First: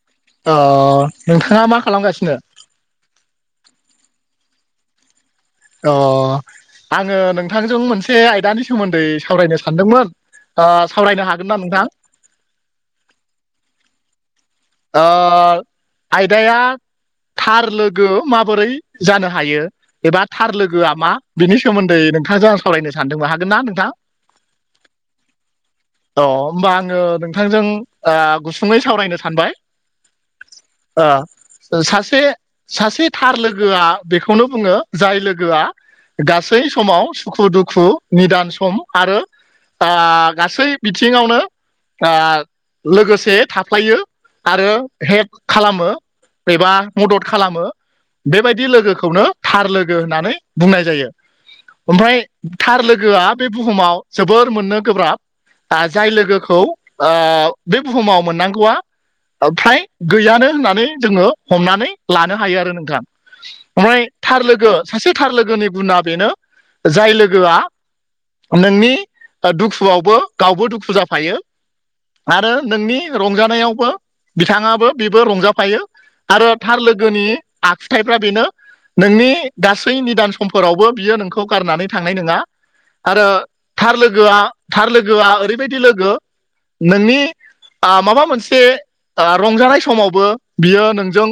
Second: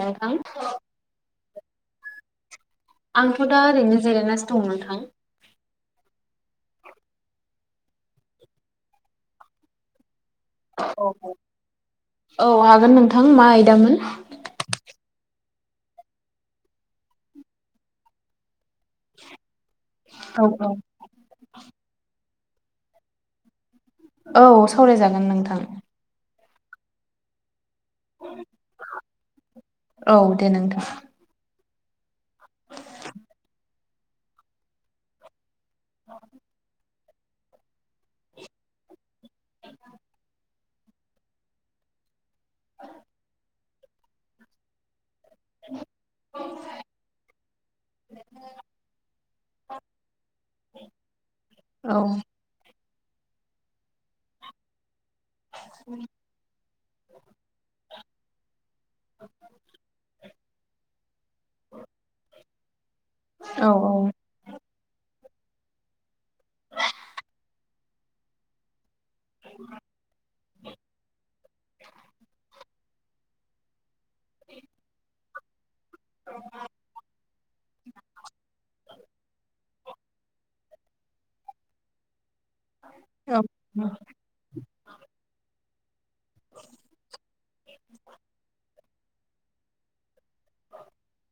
नोंथां अ नोंथाङा मा खालामगासिनो? आंथ' दा ओरैनो जिरायनासो दं नोंथां। अ आङो नोंथांजों मोनसे आयदानि सोमोन्दै सावरायनो सानदोंमोन। सावरायनो हागोन ना नोंथां? औ हागोन नोंथां मा आयदामोन आयदाया थार लोगो माबोरै जानो हायो एबा औ थार औ लोगोआ मा बिनि सोमोन्दै नोंथांजों आं सावलायनो सानदोंमोन हागोन ना नोंथां औ सावरायजागोन नोंथां अ होमबा आङो नोंथांजों गुसुङै सावरायनो सानबाय औ दे नोंथां सासे सासे थार लोगोआ बेखौनो बुङो जाय लोगोआ गासै समाव सुखु दुखु निदान सम आरो गासै बिथिङावनो लोगोसे थाफायो आरो हेल्प खालामो एबा मदद खालामो बेबायदि लोगोखौनो थार लोगो होननानै बुंनाय जायो औ ओमफ्राय थार लोगोआ बे बुहुमाव जोबोर मोननो गोब्राब जाय लोगोखौ बे बुहुमाव मोननांगौआ फ्राय गैयानो होननानै जोङो हमनानै लानो हायो आरो नोंथां औ ओमफ्राय थार लोगो सासे थार लोगोनि गुना बेनो जाय लोगोआ नोंनि दुखुआवबो गावबो दुखु जाफायो आरो नोंनि रंजानायावबो बिथाङाबो बेबो रंजाफायो आरो थार लोगोनि आखुथायफ्रा बेनो नोंनि गासै निदान समफोरावबो बियो नोंखौ गारनानै थांनाय नङा आरो औ थार लोगोआ थार लोगोआ ओरैबायदि लोगो नोंनि माबा मोनसे रंजानाय समावबो बियो नोंजों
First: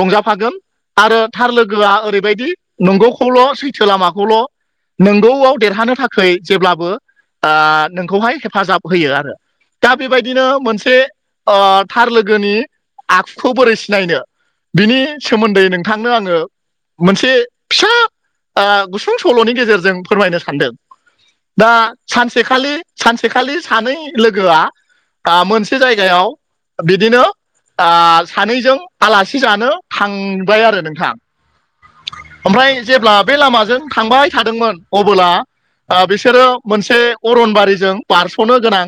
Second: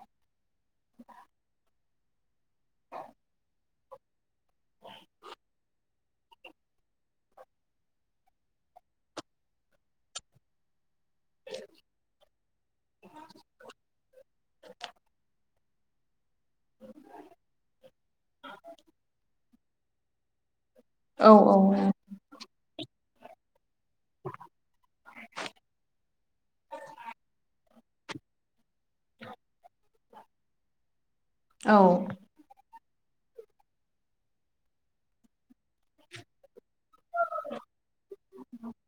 रंजाफागोन आरो थार लोगोआ ओरैबायदि नंगौखौल' सैथो लामाखौल' नंगौआव देरहानो थाखाय जेब्लाबो नोंखौहाय हेफाजाब होयो आरो दा बेबायदिनो मोनसे थार लोगोनि आखुखौ बोरै सिनायनो बिनि सोमोन्दै नों थांनो आङो मोनसे फिसा गुसुं सल'नि गेजेरजों फोरमायनो सानदों औ दा सानसेखालि सानसेखालि सानै लोगोआ मोनसे जायगायाव बिदिनो सानैजों आलासि जानो थांबाय आरो नोंथां औ ओमफ्राय जेब्ला बे लामाजों थांबाय थादोंमोन अबोला बिसोरो मोनसे अरनबारिजों बारस'नो गोनां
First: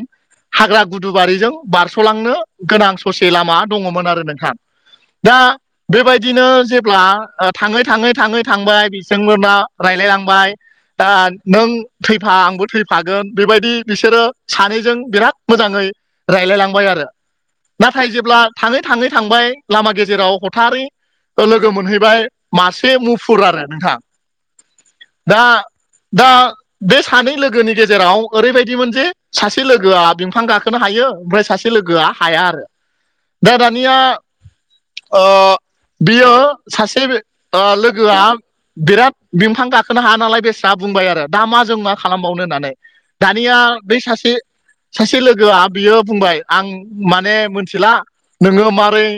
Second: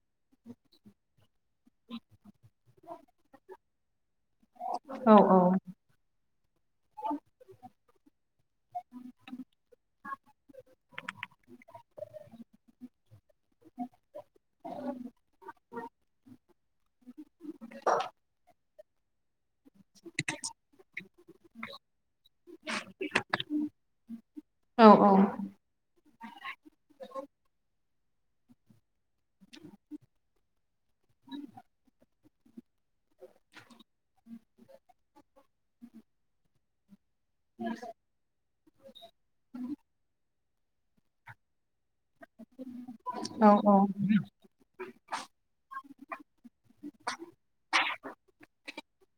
हाग्रा गुदुबारिजों बारस'लांनो गोनां ससे लामा दङमोन आरो नोंथां दा बेबायदिनो जेब्ला थाङै थाङै थाङै थांबाय बिथांमोना रायज्लायहांबाय दा नों थैफा आंबो थैफागोन बेबायदि बिसोरो सानैजों बिराद मोजाङै रायलायलांबाय आरो नाथाय जेब्ला थाङै थाङै थांबाय लामा गेजेराव हथारै लोगो मोनहैबाय मासे मुफुर आरो नोंथां औ दा दा बे सानै लोगोनि गेजेराव ओरैबायदिमोन जे सासे लोगोआ बिफां गाखोनो हायो ओमफ्राय सासे लोगोआ हाया आरो दा दानिया बियो सासे लोगोआ बिराद बिफां गाखोनो हाया नालाय बेस्रा बुंबाय आरो दा मा जों मा खालामबावनो होननानै दानिया बै सासे सासे लोगोआ बियो बुंबाय आं माने मोनथिला नोङो मारै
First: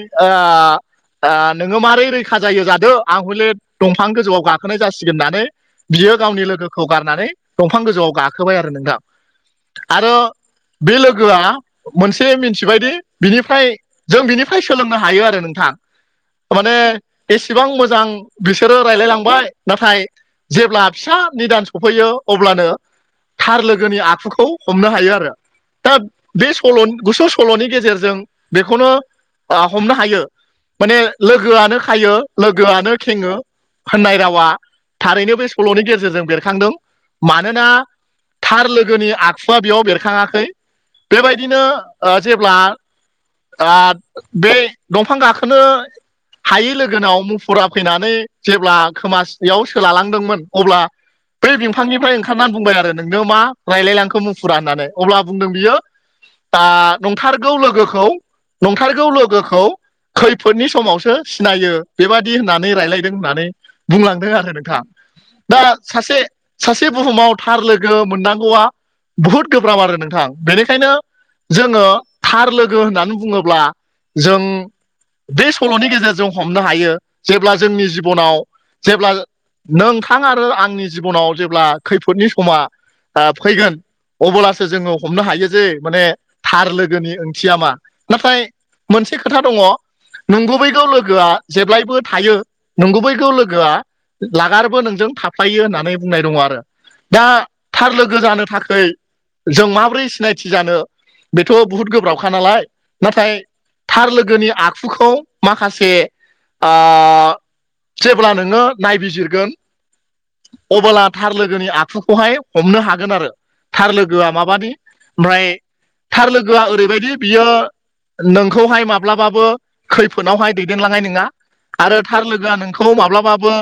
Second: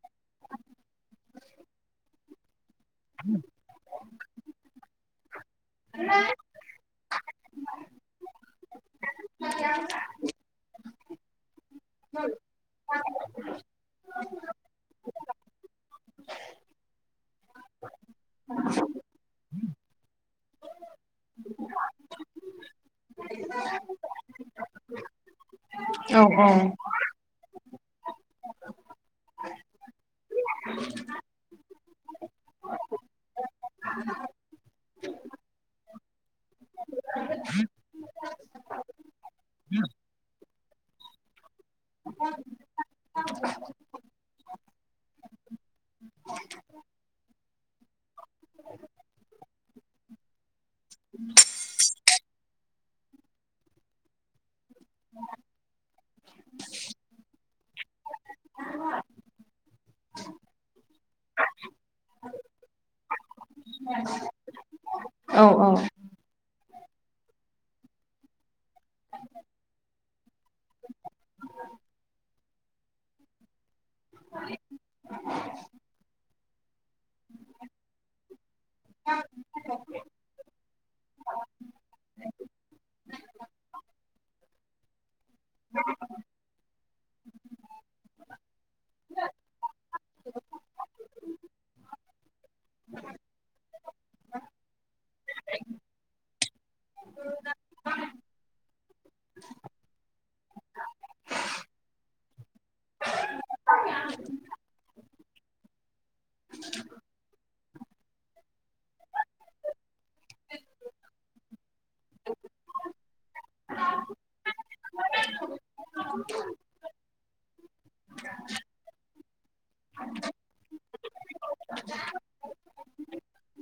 नोङो मारै रैखा जायो जादो आं हले दंफां गोजौआव गाखोनाय जासिगोन होननानै बियो गावनि लोगोखौ खौ बारनानै दंफां गोजौआव गाखोबाय आरो नोंथां आरो बे लोगोआ मोनसे मिथिबायदि बिनिफ्राय जों बिनिफ्राय सोलोंनो हायो आरो नोंथां माने एसेबां मोजां बिसोरो रायज्लाय लांबाय नाथाय जेब्ला फिसा निदान सफैयो अब्लानो थार लोगोनि आखुखौ हमनो हायो आरो दा बे सल'नि गुसुं सल'नि गेजेरजों बेखौनो हमनो हायो माने लोगोआनो खायो लोगो आनो खेङो होननाय रावा थारैनो बे सल'नि गेजेरजों बेरखांदों मानोना थार लोगोनि आखुवा बेयाव बेरखाङाखै बेबायदिनो जेब्ला बे दंफां गाखोनो हायै लोगोनाव मुफुरा फैनानै जेब्ला खोमासियाव सोलालांदोंमोन अब्ला बै बिफांनिफ्राय ओंखारनानै बुंबाय आरो नोंनो मा रायलायलांखो मुफुरा होननानै अब्ला बुंदों बियो दा नंथारगौ लोगोखौ नंथारगौ लोगोखौ खैफोदनि समावसो सिनायो बेबादि होननानै रायलायदों होननानै बुंलांदों आरो नोंथां दा औ सासे सासे बुहुमाव थार लोगो मोननांगौआ बुहुद गोब्राब आरो नोंथां बेनिखायनो जोङो थार लोगो होननानै बुङोब्ला जों बे सल'नि गेजेरजों हमनो हायो जेब्ला जोंनि जिबननाव जेब्ला नोंथां आरो आंनि जिबननाव जेब्ला खैफोदनि समा फैगोन अब्लासो जोङो हमनो हायो जे माने थार लोगोनि ओंथिया मा नाथाय मोनसे खोथा दङ नंगुबैगौ लोगोआ जेब्लाय बो थायो नंगुबैखौ लोगोआ लागारबो नोंजों थाफ्लायो होननानै बुंनाय दङ आरो दा थार लोगो जानो थाखाय जों माबोरै सिनायथि जानो बेथ' बहुद गोब्राबखा नालाय नाथाय थार लोगोनि आखुखौ माखासे ओ जेब्ला नोङो नायबिजिरगोन अब्ला थार लोगोनि आखुखौहाय हमनो हागोन आरो थार लोगोआ माबा ओमफ्राय थार लोगोआ ओरैबायदि बियो नोंखौहाय माब्लाबाबो खैफोदावहाय दैदेनलांनाय नङा आरो थार लोगोआ नोंखौ माब्लाबाबो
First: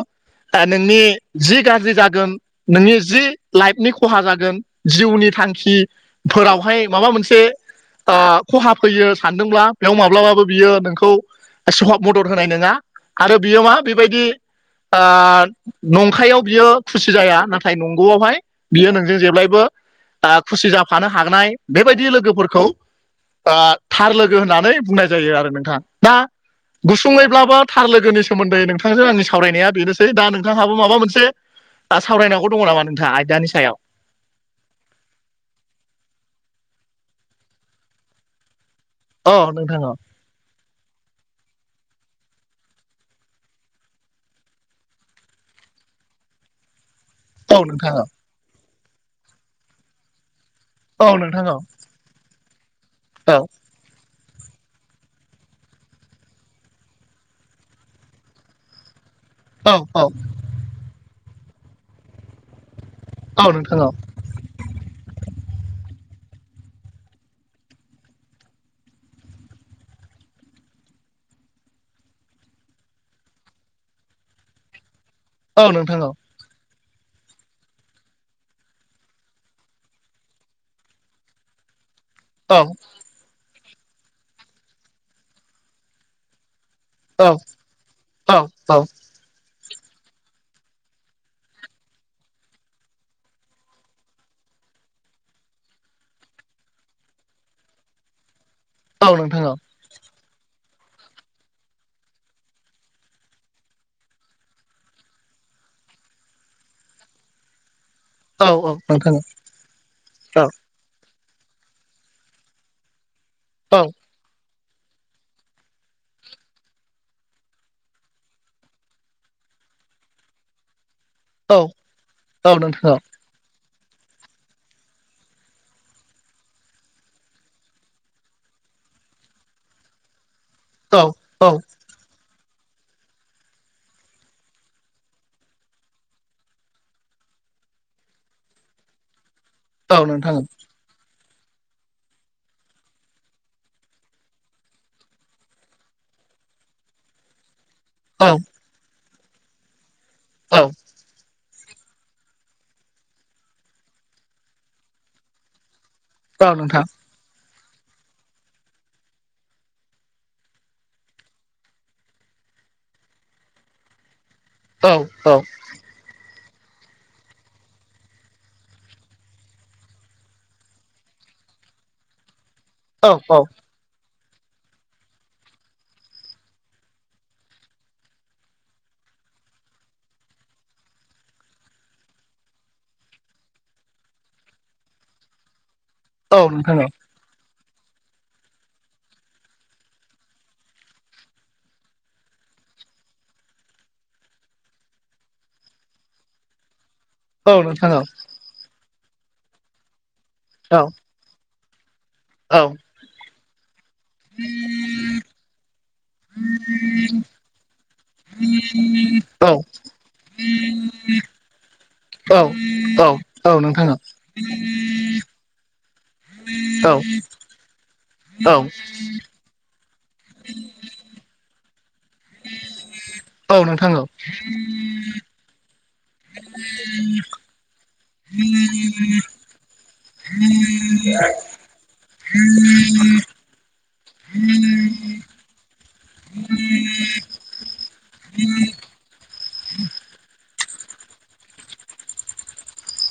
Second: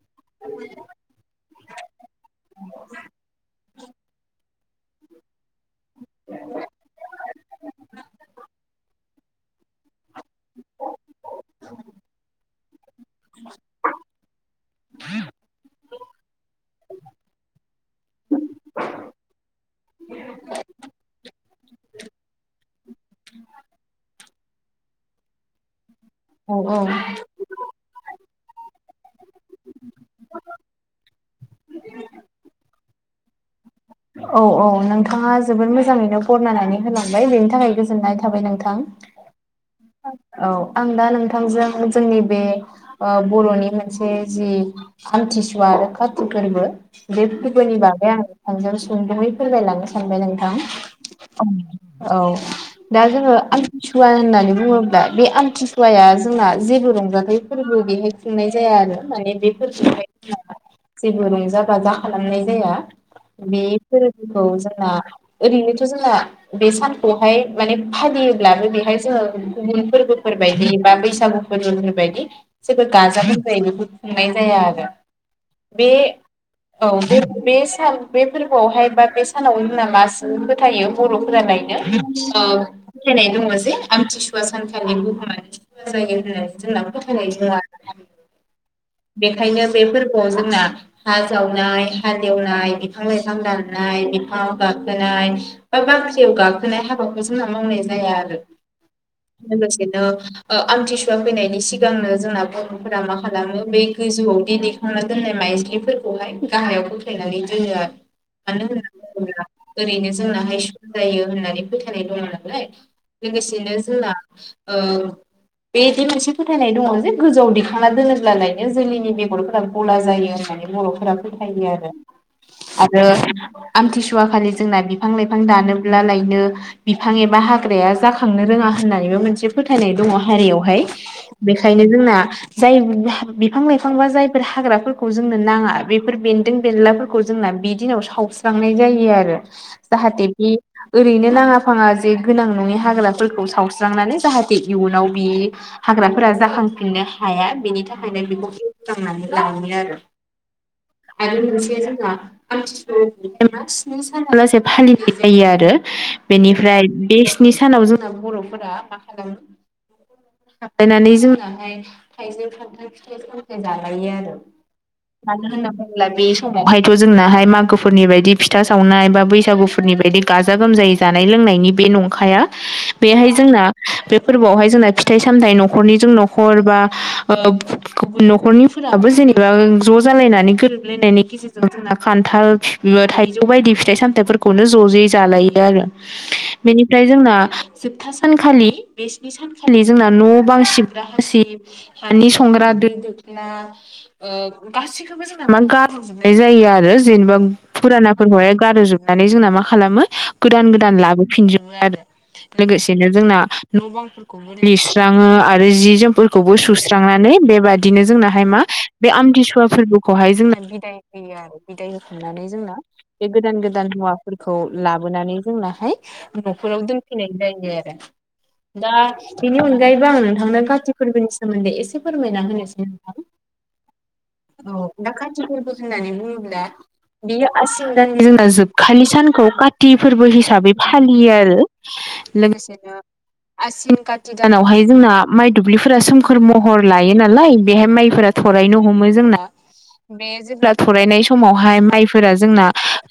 नोंनि जि गाज्रि जागोन नोंनि जि लाइफनि खहा जागोन जिउनि थांखि फोरावहाय माबा मोनसे खहा फैयो सानदोंब्ला बेयाव माब्लाबाबो बियो नोंखौ समाव मदद होनाय नङा आरो बियो मा बेबायदि नंखायाव बियो खुसि जाया नाथाय नंगौआवहाय बियो नोंजों जेब्लायबो खुसि जाफानो हानाय बेबायदि लोगोफोरखौ थार लोगो होननानै बुंनाय जायो आरो नोंथां दा गुसुङैब्लाबो थार लोगोनि सोमोन्दै नोंथांजों आंनि सावरायनाया बेनोसै दा नोंथांहाबो माबा मोनसे सावरायनांगौ दङ नामा नोंथाङा आयदानि सायाव औ औ नोंथाङा जोबोद मोजाङैनो बरनायनानै होलांबाय बेनि थाखाय गोजोननाय थाबाय नोंथां अ नोंथां अ औ आं दा नोंथांजों जोंनि बे बर'नि मोनसे जि आमथि सुवा आरो खाथिक फोरबो बे औ फोरबोनि नोंथां औ बागै आं नोंथांजों सुंदुङै फोरमायलांनो सानबाय नोंथां औ नोंथां औ औ दा जोङो औ आमथिसुवा होननानै बुङोब्ला बे आमथिसुवाया जोंना जेबो रंजाथाइ फोरबो बेहाय खुंनाय जाया आरो माने बे औ औ जेबो रंजा बाजा खालामनाय जाया औ बे नोंथां औ जोंना ओरैनोथ' जोंना बे सानखौहाय माने फालियोब्लाबो बेहाय जोङो गुबुन फोरबोफोर बायदि बा बैसागु नि बायदि जेबो गाजा गोमजायै बेखौ खुंनाय जाया आरो औ बे नोंथां औ औ बे सान बे फोरबो हाय बा बे सानाव जोंना मा सुबुं फोथायो बर'फोरा लायनो औ फोथायनाय दङ जे आमथिसुवा सानखालि बुहुमानो सुवा जायो होननानै जोंना औ फोथायनाय जाया आरो ना औ बेखायनो बे फोरबोआव जोंना हा जावनाय हालेवनाय बिफोरबादि बिफां दाननाय बिफाङाव गाखोनाय बा बाख्रियाव गाखोनाय हाबाखौ जोंना मावनाय जाया आरो औ नोंथां लोगोसे बिदिनो आमथिसुवा फैनायनि सिगांनो जोंना बर'फोरा मा खालामो बे गोजौआव दिनै खांना दोननाय माइस्लिफोरखौहाय गाहायाव बोख्लायनानै दोनो आरो मानो औ औ नोंथां औ होनना बुङोब्ला ओरैनो जोंना हाइसकुल जायो होननानै फोथायनाय दङ नालाय लोगोसेनो जोंना बेबायदि मोनसे फोथायनाय दङ जे गोजौआव दिखांना दोनोब्लालायनो जोलैनि बेगरफोरा गला जायो होननानै बर'फोरा औ फोथायो आरो औ नोंथां औ आरो आमथिसुवा खालि जोंना बिफां लाइफां दानोब्ला लायनो बिफां एबा हाग्राया जाखांनो रोङा होननानैबो मोनसे फोथायनाय दङ हारियावहाय औ औ बेखायनो जोंना जाय बिफां लाइफां बा जायफोर हाग्राफोरखौ जोंनो नाङा बेफोर बेन्दों बेनलाफोरखौ जोंना बि दिनाव सावस्रांनाय जायो आरो औ जाहाथे नोंथां बे ओरैनो नाङा फाङा जे गोनां नङि हाग्राफोरखौ सावस्रांनानै जाहाथे इयुनाव बियो हाग्राफोरा जाखांफिननो हाया बेनि थाखाय औ बेनि थाखायनो बेखौ बोस्रांनानै लायो आरो औ आय' मोनसे जोंहा [unintelligible] साना लासे फालिनाय जायो आरो औ बेनिफ्राय नोंथां बे नि सानाव जोंना बर'फोरा मा खालाम थायनानै जोंनाहाय थाइजौ खान्थाल फिथाइ सामथाय जालायो आरो औ औ मानो होनना बुङोब्ला बे समावहायथ' जोंनाहाय मागोफोरनि बायदि फिथा सावनाय बा बैसागुफोरनि बायदि गाजा गोमजायै जानाय लोंनायनि बे नंखाया औ बेहाय जोंना बे फोरबोआवहाय जोंना फिथाइ सामथाइ न'खरनिजों न'खर बा गुबुन न'खरनिफोराबो जेनेबा ज' जालायनानै गोरोबलायनायनि गेजेरजों थङाखै खान्थाल थाइजौ बायदि फिथाइ सामथायाइफोरखौनो ज' जयै जालायो आरो औ नोंथां बेनिफ्राय जोंना जोबथा सानखालि बे स्नि सानखालि जोंना न' बां सिबग्रा हासिब हानि संग्रा दो दोखला गासिखौबो जों मा गारजोबनाय जायो आरो जेनेबा औ नोंथां औ फुरानाफोरखौहाय गारोजोबनानै जोंना मा खालामो गोदान औ गोदान लाबोफिनजोबो औ नो जों न' बां लिरस्राङो आरो जि जोम फोरखौबो सुस्रांनानै बेबादिनो जोंनाहाय मा बे औ आमथिसुवा फोरबोखौहाय जोंना बिद होयो आरो बिदाय होखांनानै जोंना बे औ गोदान नोंथां गोदान हुवाफोरखौ लाबोनानै जोंनाहाय न'खराव औ औ दोनफैनाय जायो आरो दा बेनि अनगायैबो आं नोंथांमोना कारथि फोरबोनि सोमोन्दै एसे फोरमायना होनोसै औ औ नोंथां औ दा खाथि फोरबो होननानै बुङोब्ला बेयो आसिन दाननि जोंना जोबखालि सानखौ काति फोरबो हिसाबै फालियो आरो लोगोसेनो आसिन काति दानावहाय जोंना माइ दुब्लिफोरा सोमखोर महर लायो नालाय बेहाय माइफोरा थरायनो हमो जोंना [inaudible] बे जेब्ला थरायनाय समावहाय माइफोरा जोंना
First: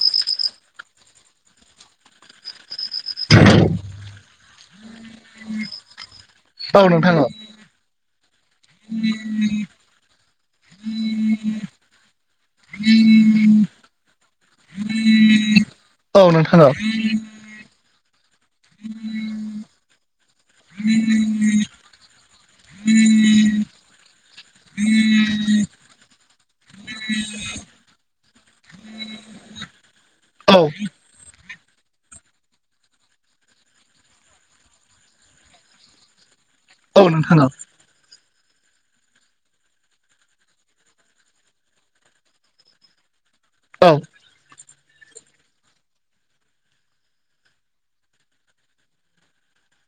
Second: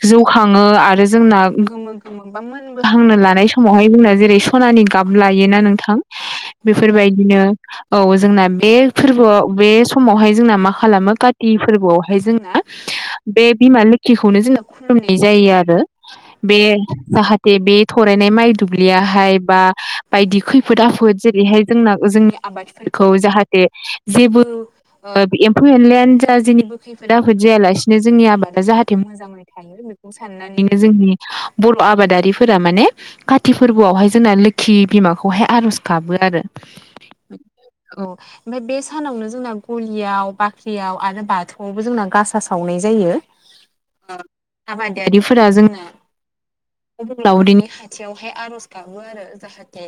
जौ खाङो आरो जोंना गोमो गोमो मोनहांनो लानाय समावहाय जोंना जेरै खनानि गाब लायोना नोंथां औ नोंथां औ बेफोरबायदिनो औ जोंना बे फोरबोआव बे समावहाय जोंना मा खालामो काति फोरबोआवहाय जोंना बे बिमा लोखिखौनो जोङो खुलुमनाय जायो आरो औ नोंथां औ नोंथां औ नोंथां औ नोंथां औ बे नोंथां औ नोंथां औ नोंथां औ औ जाहा थे बे थरायनाय माइ दुब्लियाहाय बा बायदि खैफोद आफोद जेरैहाय जोंना जोंनि आबाद फोरखौ जाहाथे जेबो एम्फौ एनलायानो जा जेनिबो खैफोद आफोद जायालासि जोंनि आबादा जाहाथे मोजाङै थायो बेखौ नोंथां औ औ साननानैनो जोंनि बर' आबादारिफोरा माने काति फोरबोआवहाय जोंना लोखि बिमाखौहाय आर'ज गाबो आरो औ नोंथां औ औ ओमफ्राय बे सानावनो जोंना गलियाव बाख्रियाव आरो बाथौआवबो जोंना गासा सावनाय जायो आबादारिफोरा जोंना अबंलावरिनि खाथियावहाय आर'ज गाबो जाहाथे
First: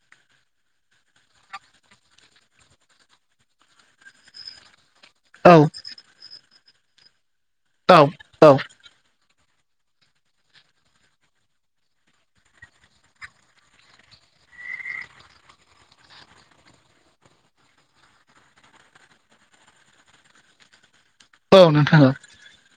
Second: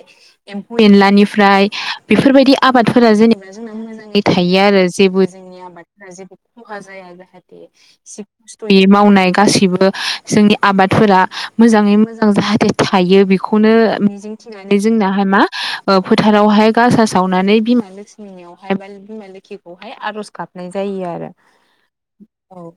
एम्फौ एनलानिफ्राय बेफोरबायदि आबादफोरा जेनेबा जों मोजाङै थायो आरो जेबो जोंनि आबादफोरा जेबो खहा जाया जाथे खस्थ'यै मावनाय गासैबो जोंनि आबादफोरा मोजाङै मोजां जाहाथे थायो बेखौनो मिजिं नानै जोंनाहाय मा फोथारावहाय गासा सावनानै बिमा नियावहाय बा बिमा लोखिखौहाय आर'ज गाबनाय जायो आरो औ नोंथां औ औ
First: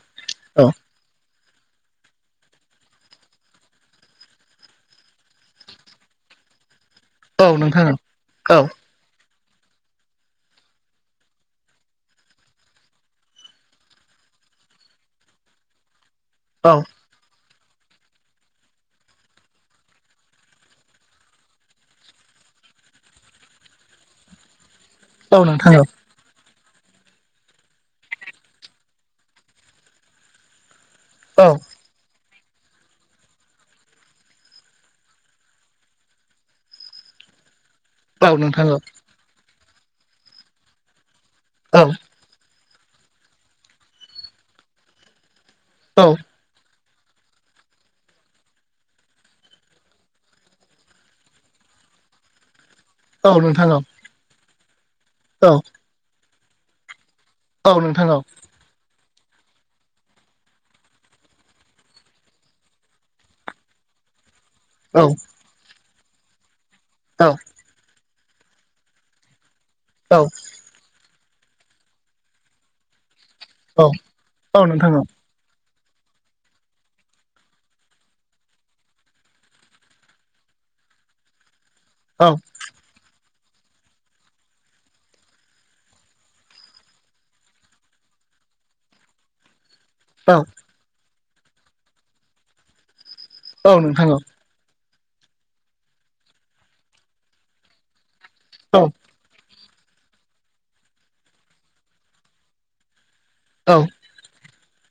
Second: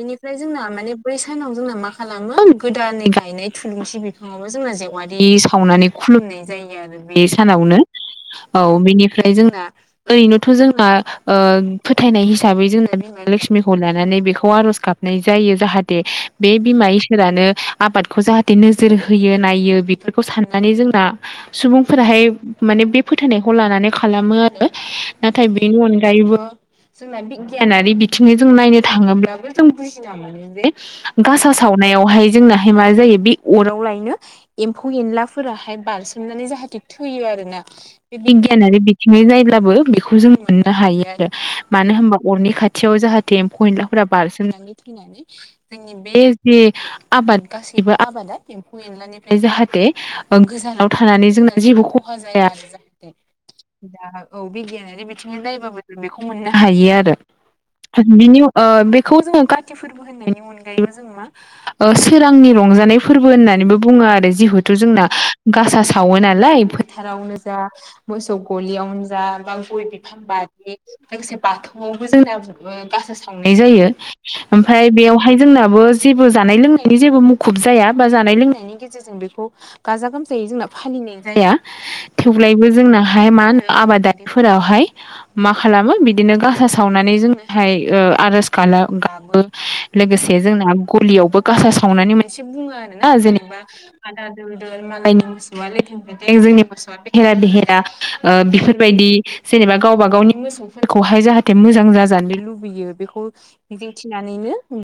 बेनिफ्राय जोंना माने बै सानाव जोंना मा खालामो गोदानै गायनाय थुलुंसि बेखौ बो जोंना जेवारि सावनानै खुलुमनाय जायो आरो बे औ सानावनो नोंथां औ बेनिफ्राय जोंना ओरैनोथ' जोंना फोथायनाय हिसाबै जोंना बिमा लक्ष्मि खौ लानानै बेखौ आर'ज गाबनाय जायो जाहाथे बे बिमा फोरानो आबादखौ जाहाथे नोजोर होयो नायो बेफोरखौ साननानै जोंना सुबुंफोराहाय माने बे फोथायनायखौ लानानै खालामो आरो नाथाय बेनि औ अनगायैबो जोंना बिगियानारि बिथिं जों नायनो थाङोब्लाबो जों बुजिनांगौ जे गासा सावनायावहाय जोंनाहाय मा जायो बे अराव लायनो एम्फौ एनलाफोराहाय बारसोमनानै जाहाथे थैयो आरो ना बे बिगियानारि थिङै जायोब्लाबो बेखौ जों मोननो हायो आरो मानो औ होनबा अरनि खाथियाव जाहाथे एमफौ एनलाफोरा बारसोमनानै थैनानै जोंनि बे जे आबाद गासैबो आबादा एनलानिफ्राय जाहाथे गोजानाव थानानै जोंना जेबो खहा जाया आरो जाहे औ नोंथा औ औ बिगियानारि बिथिंजों नायबाबो जों बेखौ मोननो हायो आरो बिनि बेखौ जोङो काति फोरबो होननायनि अनगायैबो जों मा सोरांनि रंजानाय फोरबो होननानैबो बुङो आरो जिहेथु जोंना गासा सावो नालाय फोथारावनो जा मोसौ गलियावनो जा बा गय बिफां बारि लोगोसे बाथौआवबो जोंना गासा सावनाय जायो ओमफ्राय बेयाव बेहाय जोंनाबो जेबो जानाय लोंनायनि जेबो मुखुब जाया बा जानाय लोंनायनि जों बेखौ गाजा गोमजायै जोंना फालिनाय जाया थेवब्लायबो जोंना हाय मा होनो आबादारिफोरावहाय मा खालामो बिदिनो गासा सावनानै जोङो हाय आर'ज गाला गाबो लोगोसे जोंना गलियावबो गासा सावनानै मोनसे बुङो आरोना जेनेबा औ नोंथां औ आरो दा [unintelligible] औ बिफोरबायदि जेनेबा गावबा गावनि मोसौफोरखौहाय जाहाथे मोजां जाजानो लुबैयो बेखौ औ मिजिं थिनानैनो